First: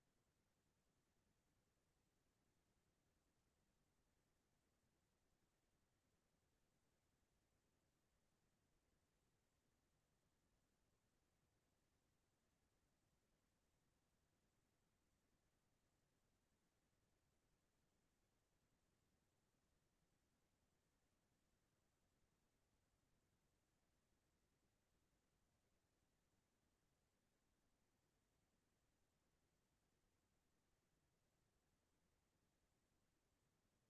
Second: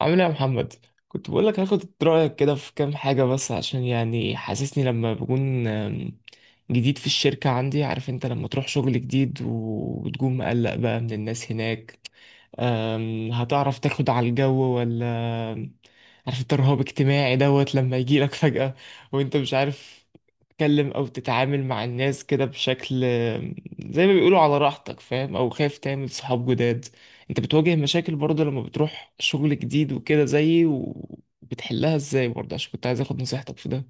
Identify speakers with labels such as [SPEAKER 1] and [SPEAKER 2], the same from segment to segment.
[SPEAKER 1] عامل ايه يا محمد؟ كنت بقول لك هاخد رأيك كده في كام حاجة، بس عشان يعني حاسسني لما بكون جديد في الشركة عندي. عارف انت لما تروح شغل جديد وتكون مقلق بقى من الناس هناك، هتعرف تاخد على الجو ولا؟ عارف انت الرهاب اجتماعي دوت لما يجيلك فجأة وانت مش عارف تتكلم او تتعامل مع الناس كده بشكل، زي ما بيقولوا على راحتك، فاهم؟ او خايف تعمل صحاب جداد. انت بتواجه مشاكل برضه لما بتروح شغل جديد وكده زيي، وبتحلها ازاي برضه؟ عشان كنت عايز اخد نصيحتك في ده.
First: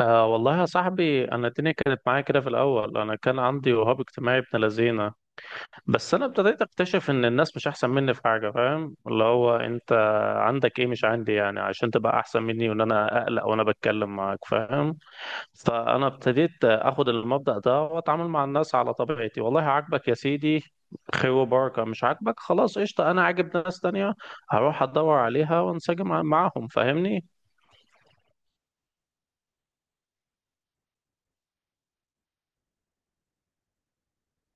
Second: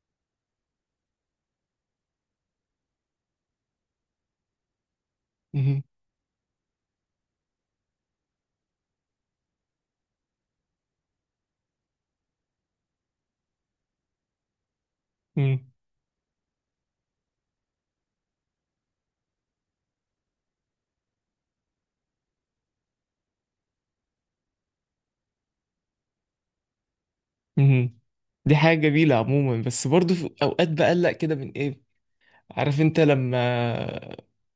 [SPEAKER 2] آه والله يا صاحبي، انا الدنيا كانت معايا كده في الاول. انا كان عندي وهاب اجتماعي ابن لذينه،
[SPEAKER 1] مهم.
[SPEAKER 2] بس انا ابتديت اكتشف ان الناس مش احسن مني في حاجه. فاهم؟ اللي هو انت عندك ايه مش عندي يعني عشان تبقى احسن مني، وان انا اقلق وانا بتكلم معاك. فاهم؟
[SPEAKER 1] مهم.
[SPEAKER 2] فانا ابتديت اخد المبدأ ده واتعامل مع الناس على طبيعتي. والله عاجبك يا سيدي، خير وبركه. مش عاجبك، خلاص قشطه، انا عاجب ناس تانية، هروح ادور عليها وانسجم معاهم. فاهمني؟
[SPEAKER 1] مهم. دي حاجة جميلة عموما، بس برضه في اوقات بقلق كده من ايه، عارف انت لما،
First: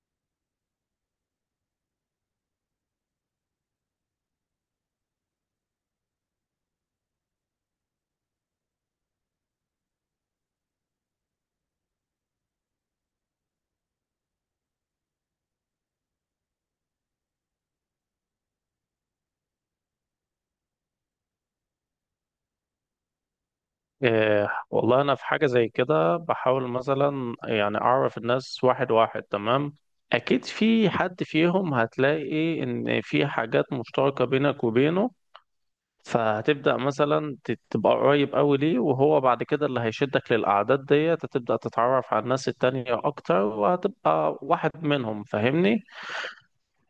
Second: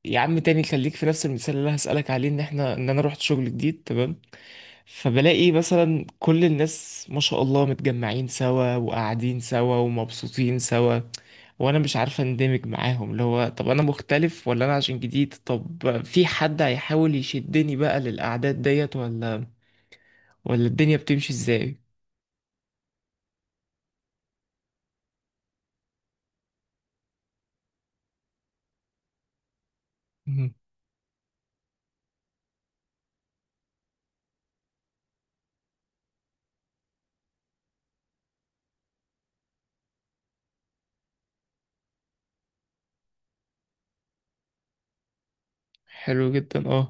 [SPEAKER 1] يا عم تاني خليك في نفس المثال اللي انا هسألك عليه. ان احنا ان انا رحت شغل جديد، تمام؟ فبلاقي مثلا كل الناس ما شاء الله متجمعين سوا وقاعدين سوا ومبسوطين سوا، وانا مش عارفة اندمج معاهم. اللي هو طب انا مختلف ولا انا عشان جديد؟ طب في حد هيحاول يشدني بقى للأعداد ديت ولا ولا الدنيا بتمشي ازاي؟
[SPEAKER 2] إيه والله، أنا في حاجة زي كده بحاول مثلا يعني أعرف الناس واحد واحد، تمام؟ أكيد
[SPEAKER 1] مم.
[SPEAKER 2] في حد فيهم هتلاقي إن في حاجات مشتركة بينك وبينه، فهتبدأ مثلا تبقى قريب أوي ليه، وهو بعد كده اللي هيشدك للأعداد ديت هتبدأ تتعرف على الناس التانية أكتر، وهتبقى واحد منهم. فاهمني؟
[SPEAKER 1] حلو جدا، اه.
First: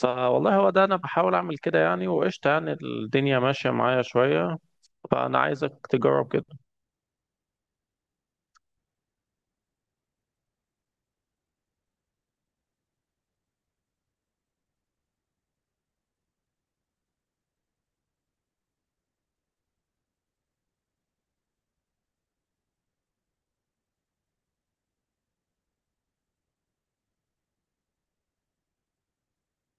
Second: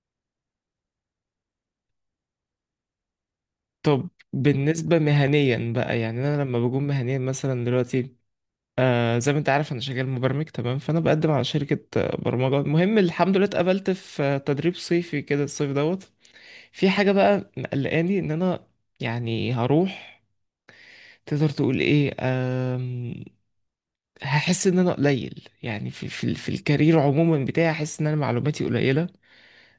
[SPEAKER 2] فوالله هو ده، أنا بحاول أعمل كده يعني، وقشطة، يعني الدنيا ماشية معايا
[SPEAKER 1] طب
[SPEAKER 2] شوية.
[SPEAKER 1] بالنسبة
[SPEAKER 2] فأنا
[SPEAKER 1] مهنيا
[SPEAKER 2] عايزك
[SPEAKER 1] بقى، يعني
[SPEAKER 2] تجرب
[SPEAKER 1] انا
[SPEAKER 2] كده.
[SPEAKER 1] لما بكون مهنيا مثلا دلوقتي، آه زي ما انت عارف انا شغال مبرمج، تمام؟ فانا بقدم على شركة برمجة. المهم الحمد لله اتقبلت في تدريب صيفي كده الصيف دوت. في حاجة بقى مقلقاني، ان انا يعني هروح، تقدر تقول ايه هحس ان انا قليل يعني في الكارير عموما بتاعي. هحس ان انا معلوماتي قليلة،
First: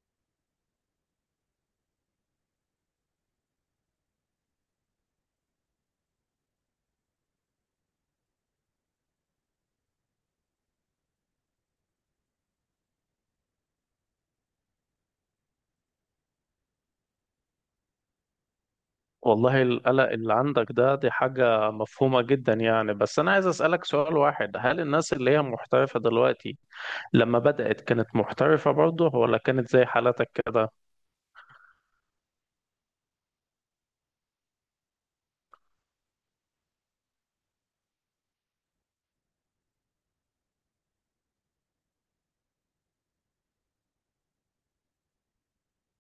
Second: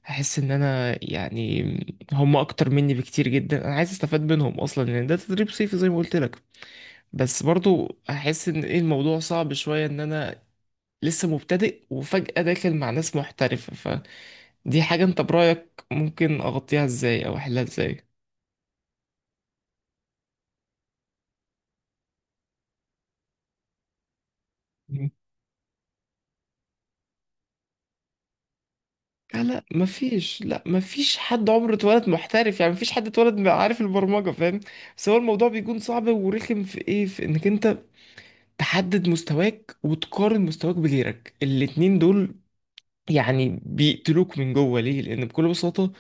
[SPEAKER 1] هحس ان انا يعني هم اكتر مني بكتير جدا. انا عايز استفاد منهم اصلا لان ده تدريب صيفي زي ما قلت لك، بس برضو احس ان ايه الموضوع صعب شوية، ان انا لسه مبتدئ وفجأة داخل مع ناس محترفة. فدي حاجة انت برأيك ممكن اغطيها ازاي او احلها ازاي؟
[SPEAKER 2] والله القلق اللي عندك ده دي حاجة مفهومة جدا يعني، بس أنا عايز أسألك سؤال واحد: هل
[SPEAKER 1] مم.
[SPEAKER 2] الناس اللي هي محترفة دلوقتي لما بدأت كانت محترفة برضه، ولا
[SPEAKER 1] لا لا،
[SPEAKER 2] كانت زي حالتك
[SPEAKER 1] مفيش، لا
[SPEAKER 2] كده؟
[SPEAKER 1] مفيش حد عمره اتولد محترف. يعني مفيش حد اتولد عارف البرمجة، فاهم؟ بس هو الموضوع بيكون صعب ورخم في ايه، في انك انت تحدد مستواك وتقارن مستواك بغيرك. الاتنين دول يعني بيقتلوك من جوه. ليه؟ لان بكل بساطة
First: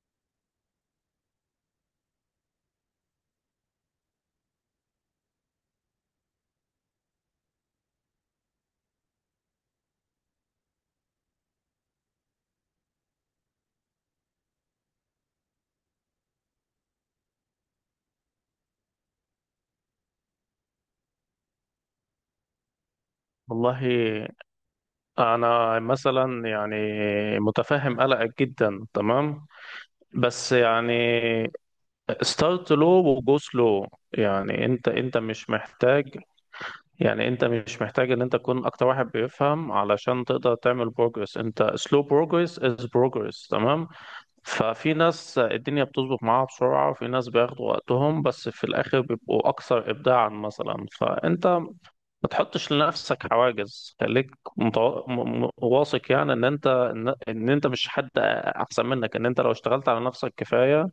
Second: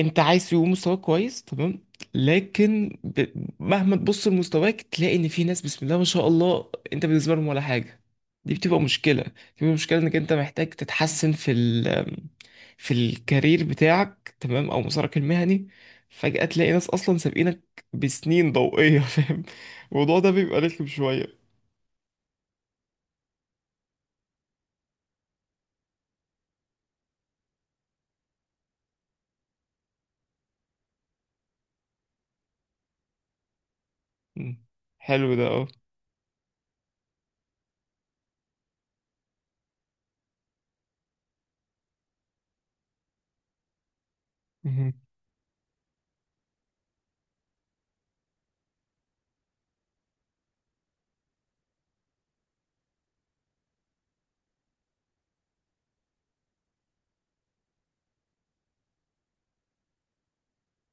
[SPEAKER 1] انت عايز يبقى مستواك كويس، تمام؟ لكن ب... مهما تبص لمستواك تلاقي ان في ناس بسم الله ما شاء الله انت بالنسبه لهم ولا حاجه. دي بتبقى مشكله، بتبقى مشكله انك انت محتاج تتحسن في ال... في الكارير بتاعك، تمام؟ او مسارك المهني. فجاه تلاقي ناس اصلا سابقينك بسنين ضوئيه فاهم؟ الموضوع ده بيبقى رخم شويه.
[SPEAKER 2] والله أنا مثلا يعني متفهم قلقك جدا، تمام؟ بس يعني ستارت لو وجو سلو.
[SPEAKER 1] مم.
[SPEAKER 2] يعني أنت
[SPEAKER 1] حلو ده،
[SPEAKER 2] مش
[SPEAKER 1] اه.
[SPEAKER 2] محتاج، يعني انت مش محتاج ان انت تكون اكتر واحد بيفهم علشان تقدر تعمل بروجرس. انت سلو بروجرس از بروجرس، تمام؟
[SPEAKER 1] مهم.
[SPEAKER 2] ففي ناس الدنيا بتظبط معاها بسرعة، وفي ناس بياخدوا وقتهم بس في الآخر بيبقوا أكثر إبداعا مثلا. فأنت ما تحطش لنفسك حواجز، خليك واثق يعني إن أنت إن أنت مش حد أحسن منك، إن أنت لو اشتغلت على نفسك كفاية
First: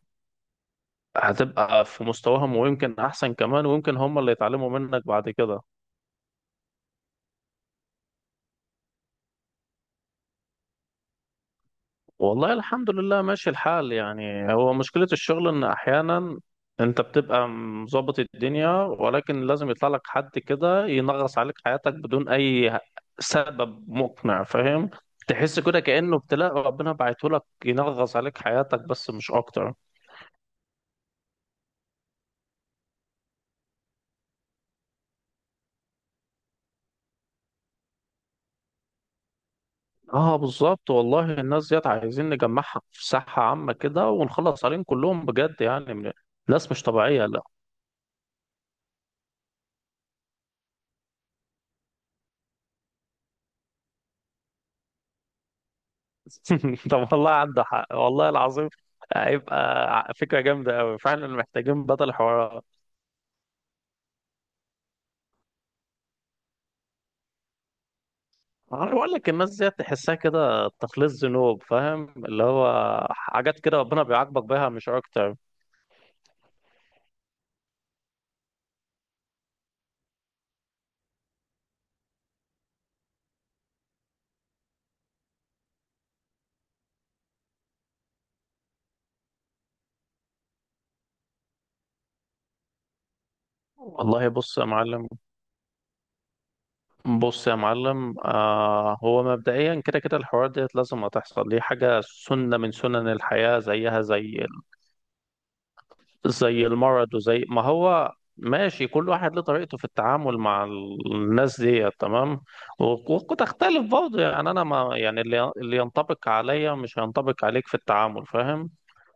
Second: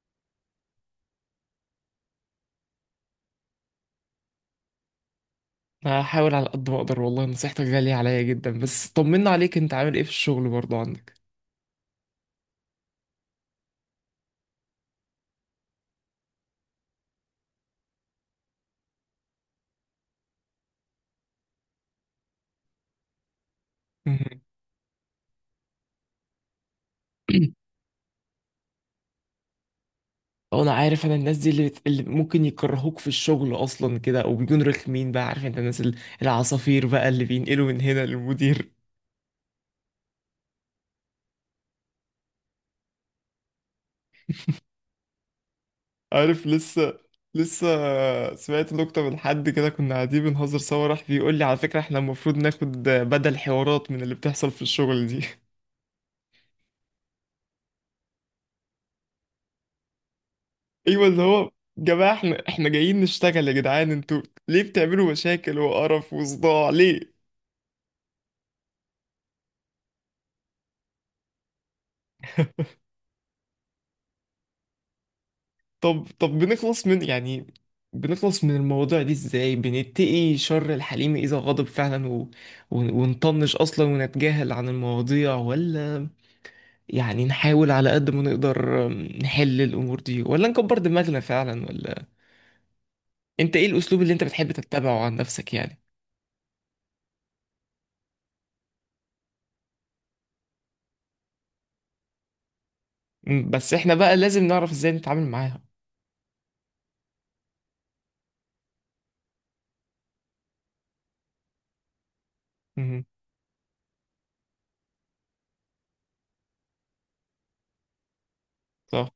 [SPEAKER 2] هتبقى في مستواهم، ويمكن أحسن كمان، ويمكن هم اللي يتعلموا منك بعد كده.
[SPEAKER 1] هحاول على قد ما اقدر والله. نصيحتك غاليه عليا جدا. بس طمنا عليك، انت عامل ايه في الشغل برضه عندك؟
[SPEAKER 2] والله الحمد لله ماشي الحال. يعني هو مشكلة الشغل إن أحيانا أنت بتبقى مظبط الدنيا، ولكن لازم يطلع لك حد كده ينغص عليك حياتك بدون أي سبب مقنع. فاهم؟ تحس كده كأنه ابتلاء ربنا بعته لك ينغص عليك حياتك، بس مش أكتر.
[SPEAKER 1] وانا عارف انا الناس دي اللي ممكن يكرهوك في الشغل اصلا كده او بيكونوا رخمين بقى. عارف انت الناس العصافير بقى اللي بينقلوا من هنا للمدير.
[SPEAKER 2] اه بالظبط، والله الناس ديت عايزين نجمعها في ساحة عامة كده ونخلص عليهم كلهم بجد، يعني
[SPEAKER 1] عارف
[SPEAKER 2] ناس مش
[SPEAKER 1] لسه،
[SPEAKER 2] طبيعية.
[SPEAKER 1] لسه سمعت نكتة من حد كده، كنا قاعدين بنهزر سوا، راح بيقول لي على فكرة احنا المفروض ناخد بدل حوارات من اللي بتحصل في الشغل دي.
[SPEAKER 2] طب والله عنده حق، والله العظيم. هيبقى فكرة جامدة أوي
[SPEAKER 1] ايوه، اللي
[SPEAKER 2] فعلا،
[SPEAKER 1] هو
[SPEAKER 2] محتاجين
[SPEAKER 1] جماعة
[SPEAKER 2] بطل
[SPEAKER 1] احنا
[SPEAKER 2] حوارات.
[SPEAKER 1] احنا جايين نشتغل يا جدعان، انتوا ليه بتعملوا مشاكل وقرف وصداع ليه؟
[SPEAKER 2] أنا بقول لك الناس دي تحسها كده تخليص ذنوب، فاهم؟ اللي هو حاجات كده ربنا بيعاقبك بيها، مش أكتر.
[SPEAKER 1] طب طب، بنخلص من يعني بنخلص من المواضيع دي ازاي؟ بنتقي شر الحليم اذا غضب فعلا، و... ونطنش اصلا ونتجاهل عن المواضيع، ولا يعني نحاول على قد ما نقدر نحل الامور دي؟ ولا نكبر دماغنا فعلا، ولا انت ايه الاسلوب اللي انت
[SPEAKER 2] والله
[SPEAKER 1] بتحب
[SPEAKER 2] بص يا
[SPEAKER 1] تتبعه
[SPEAKER 2] معلم،
[SPEAKER 1] عن نفسك يعني؟
[SPEAKER 2] بص يا معلم، آه، هو مبدئيا كده كده الحوار ديت لازم هتحصل، دي حاجة سنة من سنن
[SPEAKER 1] مم،
[SPEAKER 2] الحياة،
[SPEAKER 1] بس احنا
[SPEAKER 2] زيها
[SPEAKER 1] بقى لازم
[SPEAKER 2] زي
[SPEAKER 1] نعرف ازاي نتعامل معاها.
[SPEAKER 2] زي المرض، وزي ما هو ماشي. كل واحد له طريقته في التعامل مع الناس دي، تمام؟
[SPEAKER 1] مهم.
[SPEAKER 2] وتختلف برضه يعني. انا ما يعني اللي ينطبق عليا مش هينطبق عليك في التعامل. فاهم؟
[SPEAKER 1] صح.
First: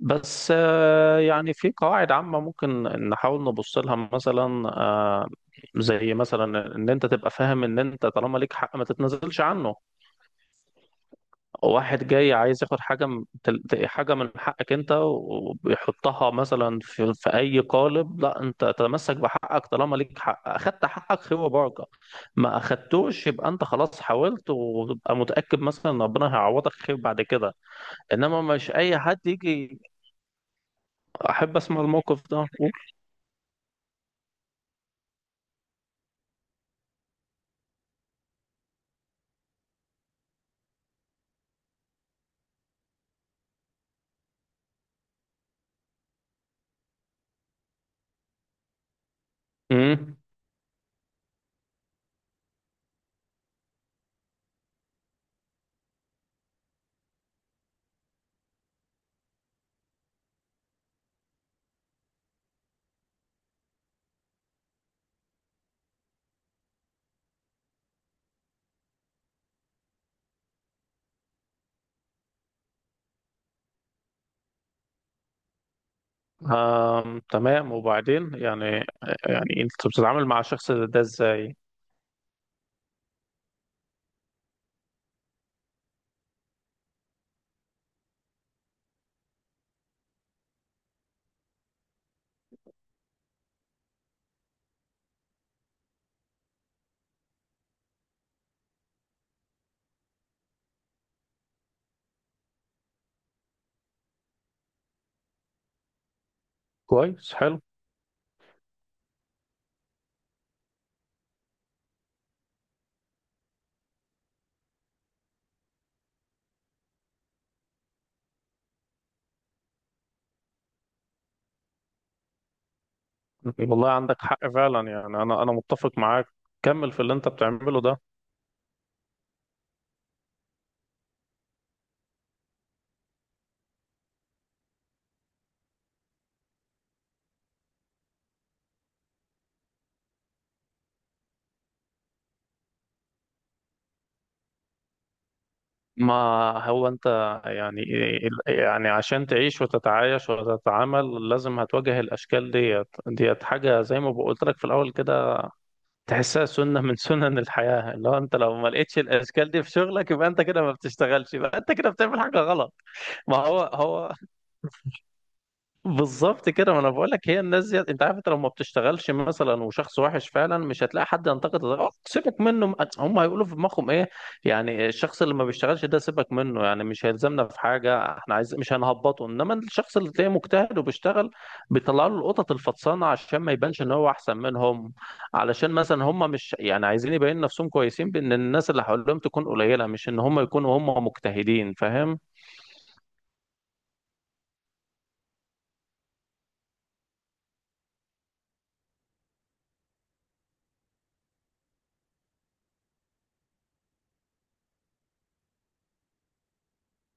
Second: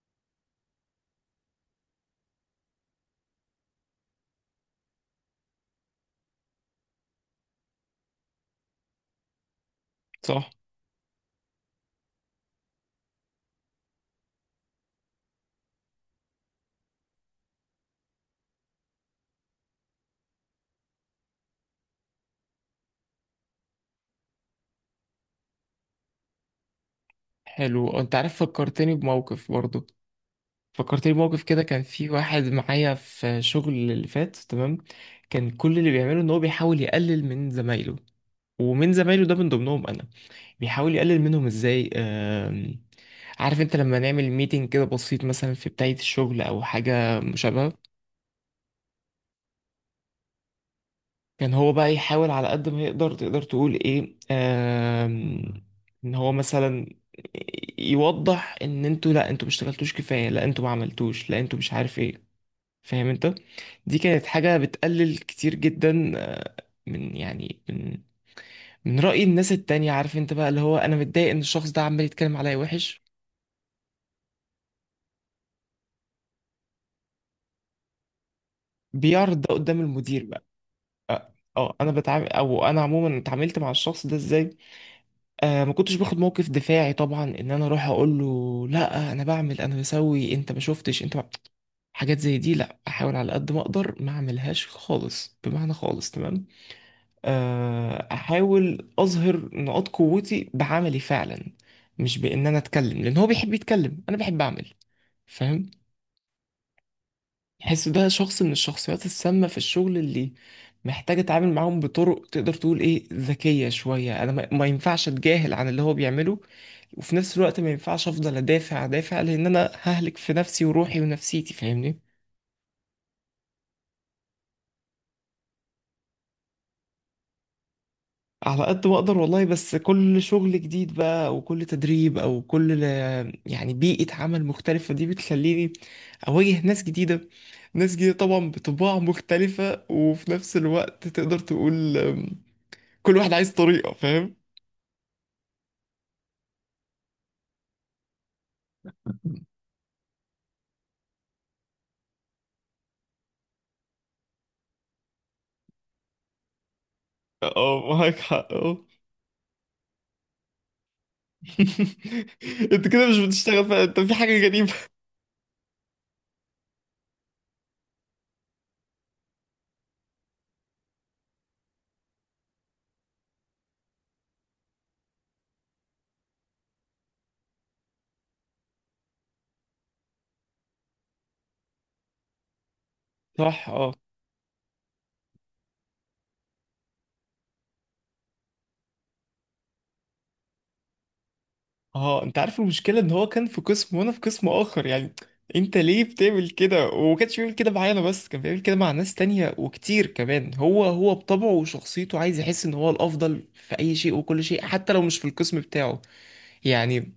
[SPEAKER 2] بس يعني في قواعد عامة ممكن نحاول نبص لها، مثلا زي مثلا ان انت تبقى فاهم ان انت طالما ليك حق ما تتنازلش عنه.
[SPEAKER 1] صح.
[SPEAKER 2] واحد جاي عايز ياخد حاجة من حاجة من حقك انت، وبيحطها مثلا في اي قالب، لا، انت تتمسك بحقك. طالما ليك حق، اخدت حقك خير وبركة، ما اخدتوش يبقى انت خلاص حاولت، وتبقى متأكد مثلا ان ربنا هيعوضك خير بعد كده.
[SPEAKER 1] حلو، انت عارف
[SPEAKER 2] انما مش
[SPEAKER 1] فكرتني
[SPEAKER 2] اي حد
[SPEAKER 1] بموقف
[SPEAKER 2] يجي.
[SPEAKER 1] برضو. فكرتني بموقف
[SPEAKER 2] احب
[SPEAKER 1] كده،
[SPEAKER 2] اسمع
[SPEAKER 1] كان في
[SPEAKER 2] الموقف
[SPEAKER 1] واحد
[SPEAKER 2] ده.
[SPEAKER 1] معايا في شغل اللي فات، تمام؟ كان كل اللي بيعمله ان هو بيحاول يقلل من زمايله. ومن زمايله ده من ضمنهم انا. بيحاول يقلل منهم ازاي، عارف انت لما نعمل ميتنج كده بسيط مثلا في بداية الشغل او حاجة مشابهة،
[SPEAKER 2] امم.
[SPEAKER 1] كان هو بقى يحاول على قد ما يقدر، تقدر تقول ايه، ان هو مثلا يوضح ان انتوا، لا انتوا مشتغلتوش كفاية، لا انتوا ما عملتوش، لا انتوا مش عارف ايه، فاهم انت؟ دي كانت حاجة بتقلل كتير جدا من يعني من رأي الناس التانية. عارف انت بقى اللي هو انا متضايق ان الشخص ده عمال يتكلم عليا وحش،
[SPEAKER 2] آم، تمام، وبعدين يعني،
[SPEAKER 1] بيعرض ده
[SPEAKER 2] يعني
[SPEAKER 1] قدام
[SPEAKER 2] انت
[SPEAKER 1] المدير
[SPEAKER 2] بتتعامل مع
[SPEAKER 1] بقى.
[SPEAKER 2] الشخص ده
[SPEAKER 1] اه،
[SPEAKER 2] ازاي؟
[SPEAKER 1] انا بتعامل، او انا عموما اتعاملت مع الشخص ده ازاي؟ آه ما كنتش باخد موقف دفاعي طبعا، ان انا اروح اقول له لا انا بعمل انا بسوي انت ما شفتش انت ما... حاجات زي دي لا، احاول على قد ما اقدر ما اعملهاش خالص، بمعنى خالص، تمام؟ احاول اظهر نقاط قوتي بعملي فعلا، مش بان انا اتكلم. لان هو بيحب يتكلم، انا بحب اعمل، فاهم؟
[SPEAKER 2] كويس، حلو.
[SPEAKER 1] حس ده شخص من الشخصيات السامة في الشغل اللي محتاج اتعامل معاهم بطرق تقدر تقول ايه، ذكية شوية. انا ما ينفعش اتجاهل عن اللي هو بيعمله، وفي نفس الوقت ما ينفعش افضل ادافع لان انا ههلك في نفسي وروحي ونفسيتي، فاهمني؟
[SPEAKER 2] والله عندك حق فعلا، يعني انا متفق معاك. كمل في اللي انت بتعمله ده.
[SPEAKER 1] على قد ما اقدر والله. بس كل شغل جديد بقى، او كل تدريب، او كل يعني بيئة عمل مختلفة، دي بتخليني اواجه ناس جديدة. ناس جديدة طبعا بطباع مختلفة، وفي نفس الوقت تقدر تقول كل واحد عايز طريقة، فاهم؟
[SPEAKER 2] ما هو انت يعني، يعني عشان تعيش وتتعايش وتتعامل لازم هتواجه الاشكال ديت. ديت حاجه زي ما قلت لك في الاول كده، تحسها سنه من سنن
[SPEAKER 1] اه،
[SPEAKER 2] الحياه، اللي هو
[SPEAKER 1] معاك
[SPEAKER 2] انت
[SPEAKER 1] حق،
[SPEAKER 2] لو ما
[SPEAKER 1] اه.
[SPEAKER 2] لقيتش الاشكال دي في شغلك يبقى انت كده ما بتشتغلش، يبقى انت كده بتعمل حاجه غلط.
[SPEAKER 1] انت كده مش
[SPEAKER 2] ما هو
[SPEAKER 1] بتشتغل، فانت
[SPEAKER 2] هو
[SPEAKER 1] في حاجة غريبة.
[SPEAKER 2] بالظبط كده، ما انا بقول لك هي الناس دي. انت عارف انت لو ما بتشتغلش مثلا وشخص وحش فعلا مش هتلاقي حد ينتقد، سيبك منه، هم هيقولوا في دماغهم ايه يعني الشخص اللي ما بيشتغلش ده سيبك منه يعني مش هيلزمنا في حاجه، احنا عايز مش هنهبطه. انما الشخص اللي تلاقيه مجتهد وبيشتغل بيطلعوا له القطط الفطسانه عشان ما
[SPEAKER 1] صح.
[SPEAKER 2] يبانش ان
[SPEAKER 1] اه
[SPEAKER 2] هو احسن منهم، علشان مثلا هم مش يعني عايزين يبين نفسهم كويسين بان الناس اللي حواليهم تكون قليله، مش ان هم يكونوا هم مجتهدين. فاهم؟
[SPEAKER 1] اه، انت عارف المشكله ان هو كان في قسم وانا في قسم اخر. يعني انت ليه بتعمل كده؟ وما كانش بيعمل كده معايا انا بس، كان بيعمل كده مع ناس تانية وكتير كمان. هو بطبعه وشخصيته عايز يحس ان هو الافضل في اي شيء وكل شيء، حتى لو مش في القسم بتاعه. يعني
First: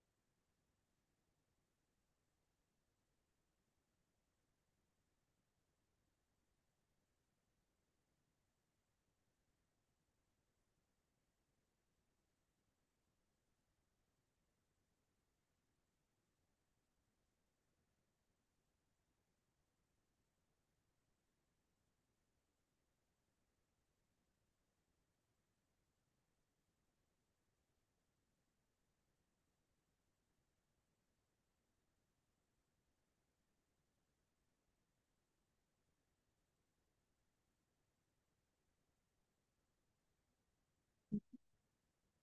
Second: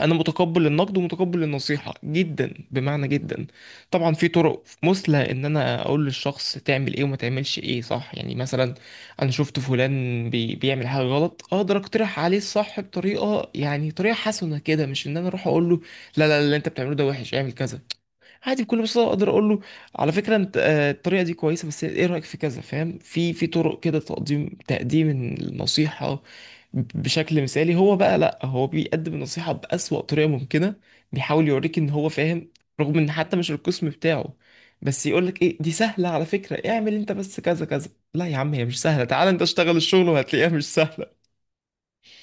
[SPEAKER 1] انا متقبل النقد ومتقبل النصيحه جدا، بمعنى جدا. طبعا في طرق مثلى ان انا اقول للشخص تعمل ايه وما تعملش ايه، صح يعني؟ مثلا انا شفت فلان بي بيعمل حاجه غلط، اقدر اقترح عليه الصح بطريقه، يعني طريقه حسنه كده، مش ان انا اروح اقول له لا لا لا اللي انت بتعمله ده وحش اعمل كذا. عادي بكل بساطه اقدر اقول له على فكره انت، الطريقه دي كويسه بس ايه رايك في كذا، فاهم؟ في طرق كده، تقديم النصيحه بشكل مثالي. هو بقى لا، هو بيقدم النصيحه بأسوأ طريقه ممكنه. بيحاول يوريك ان هو فاهم، رغم ان حتى مش القسم بتاعه، بس يقول لك ايه دي سهله على فكره اعمل انت بس كذا كذا. لا يا عم هي مش سهله، تعال انت اشتغل الشغل وهتلاقيها مش سهله.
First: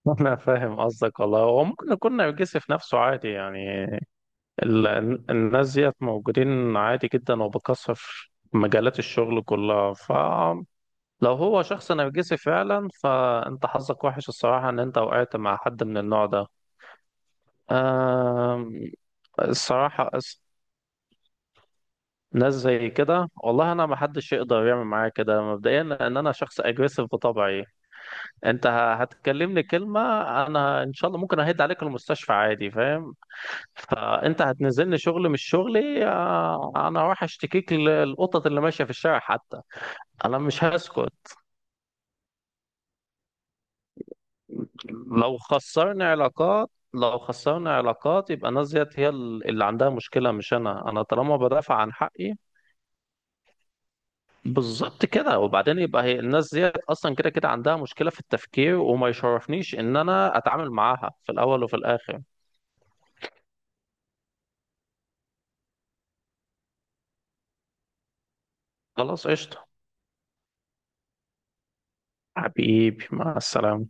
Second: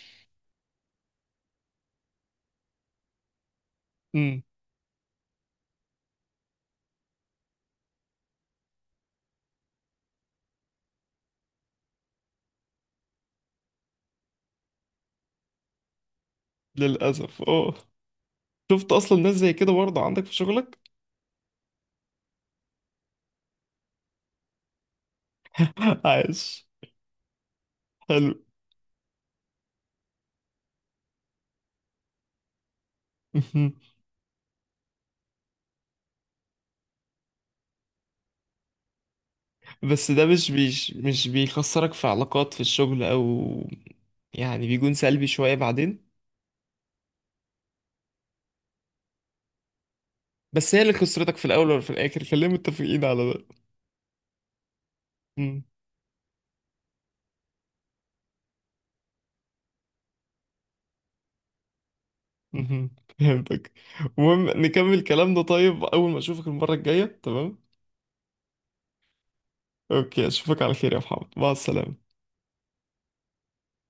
[SPEAKER 2] أنا فاهم قصدك والله. هو ممكن يكون نرجسي في نفسه، عادي يعني.
[SPEAKER 1] امم،
[SPEAKER 2] الناس ديت موجودين عادي جدا وبكثرة في مجالات الشغل كلها. فلو هو شخص نرجسي فعلا فأنت حظك وحش الصراحة إن أنت وقعت مع حد من النوع ده.
[SPEAKER 1] للاسف اه. شفت
[SPEAKER 2] آم،
[SPEAKER 1] اصلا ناس زي كده برضه
[SPEAKER 2] الصراحة
[SPEAKER 1] عندك في شغلك؟
[SPEAKER 2] ناس زي كده والله، أنا ما حدش يقدر يعمل معايا كده مبدئيا، لأن أنا شخص
[SPEAKER 1] عايش،
[SPEAKER 2] أجريسيف بطبعي.
[SPEAKER 1] حلو.
[SPEAKER 2] أنت هتكلمني كلمة أنا إن شاء الله ممكن أهد عليك المستشفى، عادي. فاهم؟ فانت هتنزلني شغل مش شغلي، انا هروح اشتكيك للقطط اللي ماشيه في الشارع حتى.
[SPEAKER 1] بس ده
[SPEAKER 2] انا مش
[SPEAKER 1] مش
[SPEAKER 2] هسكت.
[SPEAKER 1] بيخسرك في علاقات في الشغل، او يعني بيكون سلبي
[SPEAKER 2] لو
[SPEAKER 1] شوية بعدين؟
[SPEAKER 2] خسرنا علاقات، لو خسرنا علاقات، يبقى الناس ديت هي اللي عندها مشكله مش
[SPEAKER 1] بس هي
[SPEAKER 2] انا،
[SPEAKER 1] اللي
[SPEAKER 2] انا
[SPEAKER 1] خسرتك
[SPEAKER 2] طالما
[SPEAKER 1] في الاول
[SPEAKER 2] بدافع
[SPEAKER 1] وفي
[SPEAKER 2] عن
[SPEAKER 1] الاخر،
[SPEAKER 2] حقي.
[SPEAKER 1] خلينا متفقين على ده.
[SPEAKER 2] بالظبط كده.
[SPEAKER 1] مم.
[SPEAKER 2] وبعدين يبقى هي الناس ديت اصلا كده كده عندها مشكله في التفكير، وما يشرفنيش ان انا اتعامل معاها في الاول وفي الاخر.
[SPEAKER 1] مهم. فهمتك. المهم نكمل كلامنا طيب اول ما اشوفك المرة الجاية، تمام؟
[SPEAKER 2] خلاص قشطه.
[SPEAKER 1] اوكي اشوفك على خير يا محمد، مع السلامة.
[SPEAKER 2] حبيبي مع السلامه.